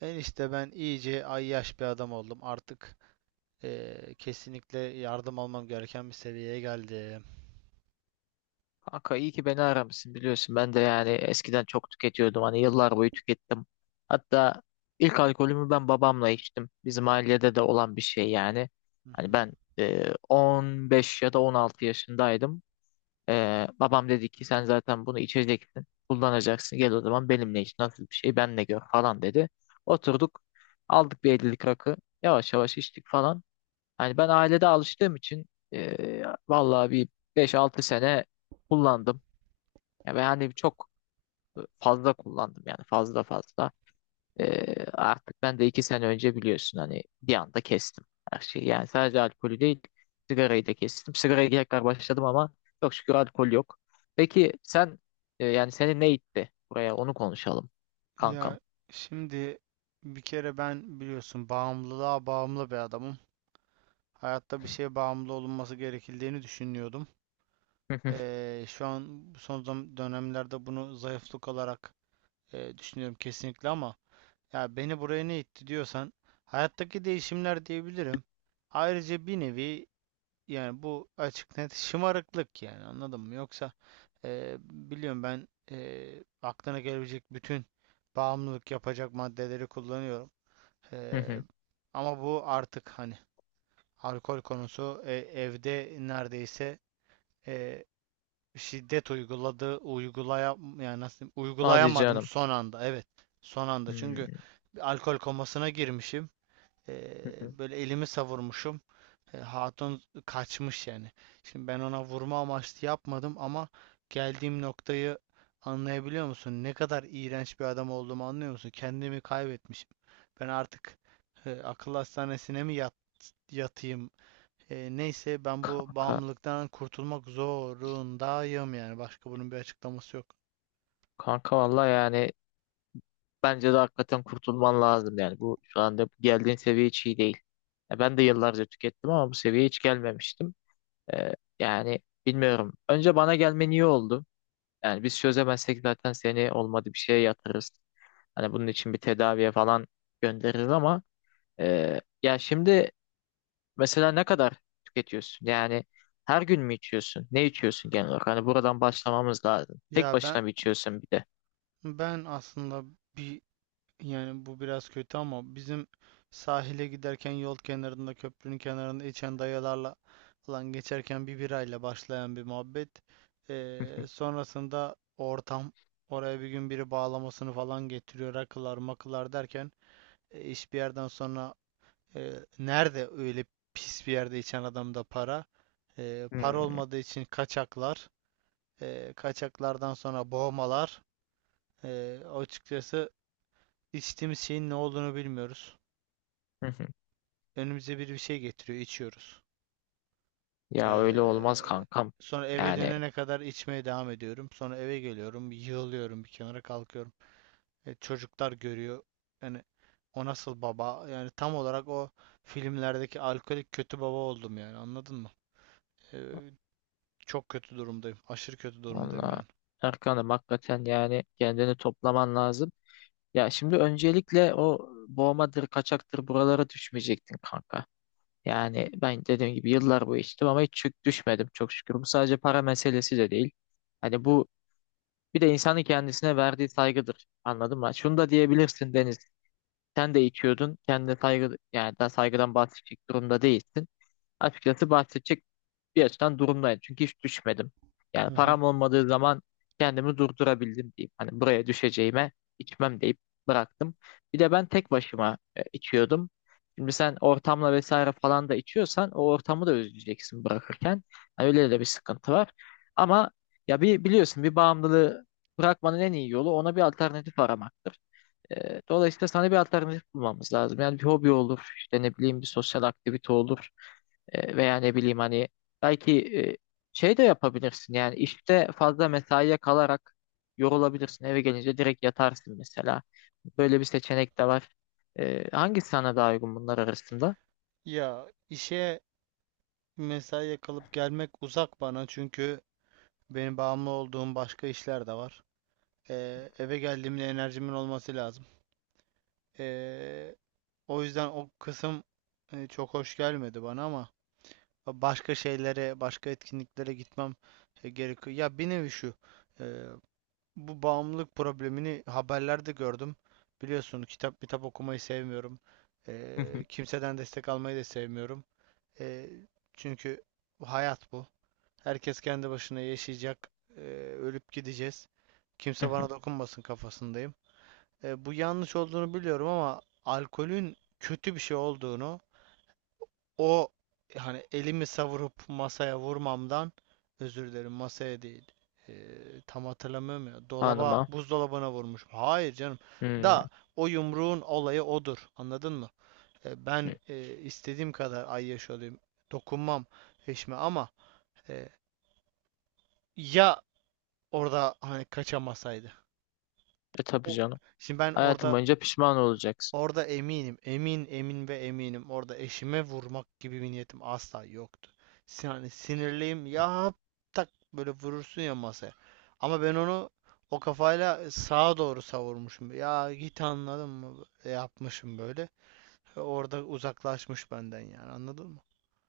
Enişte, ben iyice ayyaş bir adam oldum. Artık kesinlikle yardım almam gereken bir seviyeye geldim. Kanka iyi ki beni aramışsın biliyorsun. Ben de yani eskiden çok tüketiyordum. Hani yıllar boyu tükettim. Hatta ilk alkolümü ben babamla içtim. Bizim ailede de olan bir şey yani. Hı Hani hı. ben 15 ya da 16 yaşındaydım. Babam dedi ki sen zaten bunu içeceksin. Kullanacaksın. Gel o zaman benimle iç. Nasıl bir şey benle gör falan dedi. Oturduk. Aldık bir 50'lik rakı. Yavaş yavaş içtik falan. Hani ben ailede alıştığım için vallahi bir 5-6 sene kullandım. Ya ben hani çok fazla kullandım yani fazla fazla. Artık ben de 2 sene önce biliyorsun hani bir anda kestim her şeyi. Yani sadece alkolü değil sigarayı da kestim. Sigaraya tekrar başladım ama çok şükür alkol yok. Peki sen yani seni ne itti buraya onu konuşalım kankam. Ya şimdi bir kere ben biliyorsun, bağımlılığa bağımlı bir adamım. Hayatta bir şeye bağımlı olunması gerekildiğini düşünüyordum. Hı hı, Şu an dönemlerde bunu zayıflık olarak düşünüyorum kesinlikle, ama ya beni buraya ne itti diyorsan hayattaki değişimler diyebilirim. Ayrıca bir nevi, yani bu açık net şımarıklık, yani anladın mı? Yoksa biliyorum ben, aklına gelebilecek bütün bağımlılık yapacak maddeleri kullanıyorum. hı E, hı. Ama bu artık hani alkol konusu, evde neredeyse e, şiddet uygulaya, yani nasıl diyeyim, Hadi uygulayamadım canım. son anda. Evet, son anda, çünkü Hmm. bir alkol komasına girmişim. E, Hı hı. Böyle elimi savurmuşum, hatun kaçmış yani. Şimdi, ben ona vurma amaçlı yapmadım ama geldiğim noktayı anlayabiliyor musun? Ne kadar iğrenç bir adam olduğumu anlıyor musun? Kendimi kaybetmişim. Ben artık akıl hastanesine mi yatayım? Neyse, ben bu Kanka, bağımlılıktan kurtulmak zorundayım yani. Başka bunun bir açıklaması yok. kanka vallahi yani bence de hakikaten kurtulman lazım yani. Bu şu anda geldiğin seviye hiç iyi değil. Ya ben de yıllarca tükettim ama bu seviyeye hiç gelmemiştim. Ee, Yani bilmiyorum. Önce bana gelmen iyi oldu. Yani biz çözemezsek zaten seni olmadı bir şeye yatırırız. Hani bunun için bir tedaviye falan göndeririz ama ya şimdi mesela ne kadar tüketiyorsun? Yani her gün mü içiyorsun? Ne içiyorsun genel olarak? Hani buradan başlamamız lazım. Tek Ya ben başına mı içiyorsun bir de? ben aslında bir, yani bu biraz kötü ama bizim sahile giderken yol kenarında, köprünün kenarında içen dayılarla falan geçerken bir birayla başlayan bir muhabbet. Sonrasında ortam, oraya bir gün biri bağlamasını falan getiriyor, rakılar makılar derken iş bir yerden sonra, e, nerede öyle pis bir yerde içen adamda para? Para Hmm. olmadığı için kaçaklar. Kaçaklardan sonra boğmalar. Açıkçası içtiğimiz şeyin ne olduğunu bilmiyoruz. Önümüze bir şey getiriyor, içiyoruz. Ya öyle olmaz Ee, kankam. Sonra eve Yani dönene kadar içmeye devam ediyorum. Sonra eve geliyorum, yığılıyorum bir kenara, kalkıyorum. Çocuklar görüyor. Yani o nasıl baba? Yani tam olarak o filmlerdeki alkolik kötü baba oldum, yani anladın mı? Ee, Çok kötü durumdayım. Aşırı kötü durumdayım valla yani. Erkan'ım hakikaten yani kendini toplaman lazım. Ya şimdi öncelikle o boğmadır, kaçaktır buralara düşmeyecektin kanka. Yani ben dediğim gibi yıllar boyu içtim ama hiç düşmedim çok şükür. Bu sadece para meselesi de değil. Hani bu bir de insanın kendisine verdiği saygıdır. Anladın mı? Şunu da diyebilirsin Deniz. Sen de içiyordun. Kendine saygı yani daha saygıdan bahsedecek durumda değilsin. Açıkçası bahsedecek bir açıdan durumdayım. Çünkü hiç düşmedim. Yani Hı hı. param olmadığı zaman kendimi durdurabildim diyeyim. Hani buraya düşeceğime içmem deyip bıraktım. Bir de ben tek başıma içiyordum. Şimdi sen ortamla vesaire falan da içiyorsan o ortamı da özleyeceksin bırakırken. Hani öyle de bir sıkıntı var. Ama ya bir biliyorsun bir bağımlılığı bırakmanın en iyi yolu ona bir alternatif aramaktır. Dolayısıyla sana bir alternatif bulmamız lazım. Yani bir hobi olur, işte ne bileyim bir sosyal aktivite olur. Veya ne bileyim hani belki şey de yapabilirsin yani işte fazla mesaiye kalarak yorulabilirsin. Eve gelince direkt yatarsın mesela. Böyle bir seçenek de var. Hangisi sana daha uygun bunlar arasında? Ya işe, mesaiye kalıp gelmek uzak bana, çünkü benim bağımlı olduğum başka işler de var. Eve geldiğimde enerjimin olması lazım. Ee, O yüzden o kısım çok hoş gelmedi bana, ama başka şeylere, başka etkinliklere gitmem gerekiyor. Ya bir nevi şu, e, bu bağımlılık problemini haberlerde gördüm. Biliyorsun, kitap okumayı sevmiyorum. Hı hı, Kimseden destek almayı da sevmiyorum. Ee, Çünkü hayat bu. Herkes kendi başına yaşayacak. Ee, Ölüp gideceğiz. hı Kimse hı. bana dokunmasın kafasındayım. Bu yanlış olduğunu biliyorum, ama alkolün kötü bir şey olduğunu o, hani elimi savurup masaya vurmamdan, özür dilerim, masaya değil, e, tam hatırlamıyorum, ya dolaba, Hanıma. buzdolabına vurmuş. Hayır canım, Hmm. da o yumruğun olayı odur, anladın mı? Ben, istediğim kadar ay yaş olayım, dokunmam eşime ama, e, ya orada hani kaçamasaydı. E tabii O, canım. şimdi ben Hayatım orada, boyunca pişman olacaksın. orada eminim, emin ve eminim. Orada eşime vurmak gibi bir niyetim asla yoktu. Yani sinirliyim ya, tak böyle vurursun ya masaya. Ama ben onu o kafayla sağa doğru savurmuşum. Ya git, anladın mı? E, yapmışım böyle. E, orada uzaklaşmış benden, yani anladın mı?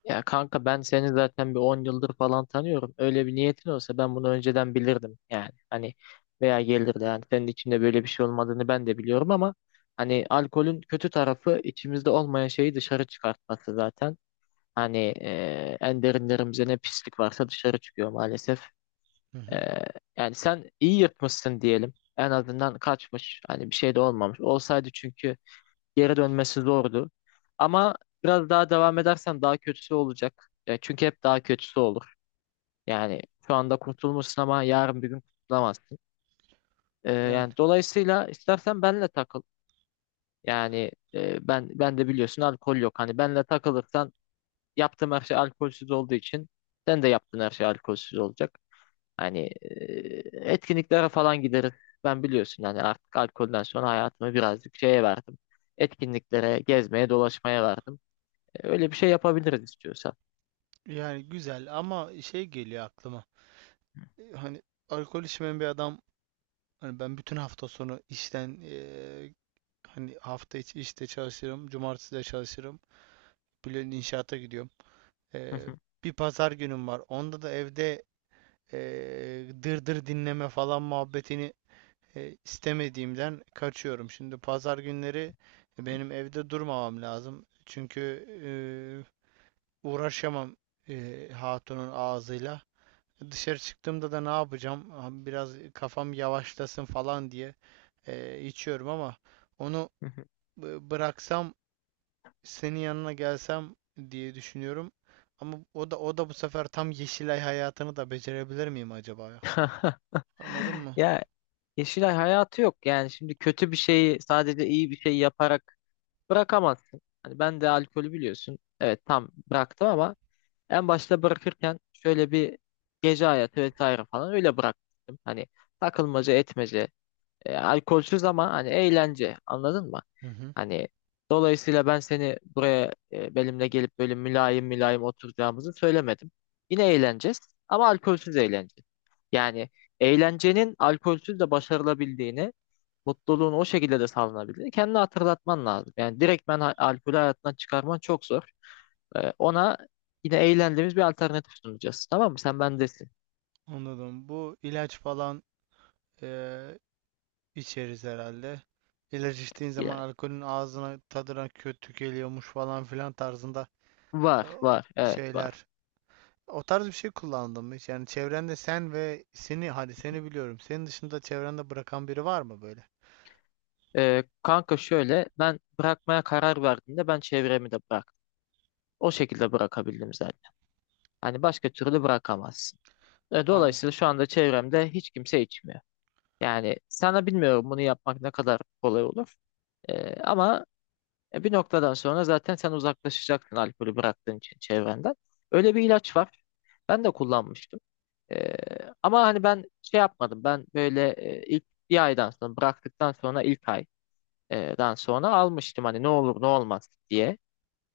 Ya kanka ben seni zaten bir 10 yıldır falan tanıyorum. Öyle bir niyetin olsa ben bunu önceden bilirdim yani. Hani veya gelirdi yani senin içinde böyle bir şey olmadığını ben de biliyorum ama hani alkolün kötü tarafı içimizde olmayan şeyi dışarı çıkartması zaten. Hani en derinlerimizde ne pislik varsa dışarı çıkıyor maalesef. Hı E, hı. Yani sen iyi yırtmışsın diyelim. En azından kaçmış. Hani bir şey de olmamış. Olsaydı çünkü geri dönmesi zordu. Ama biraz daha devam edersen daha kötüsü olacak. Ya çünkü hep daha kötüsü olur. Yani şu anda kurtulmuşsun ama yarın bir gün kurtulamazsın. Yani Yani dolayısıyla istersen benle takıl. Yani ben de biliyorsun alkol yok. Hani benle takılırsan yaptığım her şey alkolsüz olduğu için sen de yaptığın her şey alkolsüz olacak. Hani etkinliklere falan gideriz. Ben biliyorsun hani artık alkolden sonra hayatımı birazcık şeye verdim. Etkinliklere, gezmeye, dolaşmaya verdim. Öyle bir şey yapabiliriz istiyorsan. yani güzel, ama şey geliyor aklıma. E, hani alkol içmeyen bir adam, hani ben bütün hafta sonu işten, hani hafta içi işte çalışırım. Cumartesi de çalışırım. Bülent inşaata gidiyorum. Ee, Bir pazar günüm var. Onda da evde dırdır dinleme falan muhabbetini istemediğimden kaçıyorum. Şimdi pazar günleri benim evde durmamam lazım. Çünkü uğraşamam hatunun ağzıyla. Dışarı çıktığımda da ne yapacağım? Biraz kafam yavaşlasın falan diye içiyorum ama, onu bıraksam, senin yanına gelsem diye düşünüyorum. Ama o da bu sefer tam Yeşilay hayatını da becerebilir miyim acaba ya? Anladın mı? Ya, Yeşilay hayatı yok yani şimdi kötü bir şeyi sadece iyi bir şey yaparak bırakamazsın. Hani ben de alkolü biliyorsun. Evet tam bıraktım ama en başta bırakırken şöyle bir gece hayatı vesaire falan öyle bıraktım. Hani takılmaca etmece, alkolsüz ama hani eğlence anladın mı? Hı hı. Hani dolayısıyla ben seni buraya benimle gelip böyle mülayim mülayim oturacağımızı söylemedim. Yine eğleneceğiz ama alkolsüz eğleneceğiz. Yani eğlencenin alkolsüz de başarılabildiğini. Mutluluğunu o şekilde de sağlanabilir. Kendini hatırlatman lazım. Yani direkt ben alkolü hayatından çıkarman çok zor. Ona yine eğlendiğimiz bir alternatif sunacağız. Tamam mı? Sen bendesin. Anladım. Bu ilaç falan eee, içeriz herhalde. İlaç içtiğin zaman Ya, alkolün ağzına, tadına kötü geliyormuş falan filan tarzında eee, var, var. Evet, var. şeyler. O tarz bir şey kullandım hiç. Yani çevrende sen ve seni, hadi seni biliyorum. Senin dışında çevrende bırakan biri var mı böyle? Kanka şöyle ben bırakmaya karar verdiğimde ben çevremi de bıraktım. O şekilde bırakabildim zaten. Hani başka türlü bırakamazsın. Aa, Dolayısıyla şu anda çevremde hiç kimse içmiyor. Yani sana bilmiyorum bunu yapmak ne kadar kolay olur. Ama bir noktadan sonra zaten sen uzaklaşacaksın alkolü bıraktığın için çevrenden. Öyle bir ilaç var. Ben de kullanmıştım. E, Ama hani ben şey yapmadım. Ben böyle ilk bir aydan sonra bıraktıktan sonra ilk aydan sonra almıştım. Hani ne olur ne olmaz diye.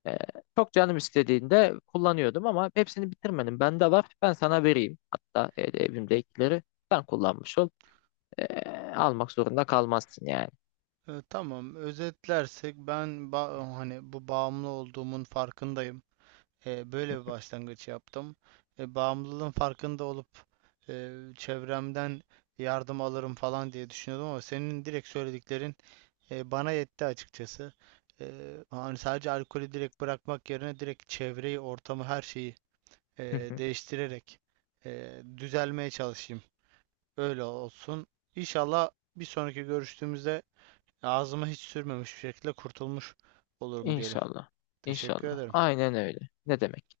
E, Çok canım istediğinde kullanıyordum ama hepsini bitirmedim. Bende var. Ben sana vereyim. Hatta evimdekileri sen kullanmış ol. E, Almak zorunda kalmazsın yani. e, tamam, özetlersek ben, hani bu bağımlı olduğumun farkındayım. E, böyle bir başlangıç yaptım. E, bağımlılığın farkında olup çevremden yardım alırım falan diye düşünüyordum, ama senin direkt söylediklerin bana yetti açıkçası. E, hani sadece alkolü direkt bırakmak yerine direkt çevreyi, ortamı, her şeyi e, değiştirerek düzelmeye çalışayım. Öyle olsun. İnşallah bir sonraki görüştüğümüzde ağzıma hiç sürmemiş bir şekilde kurtulmuş olurum diyelim. İnşallah. Teşekkür İnşallah. ederim. Aynen öyle. Ne demek?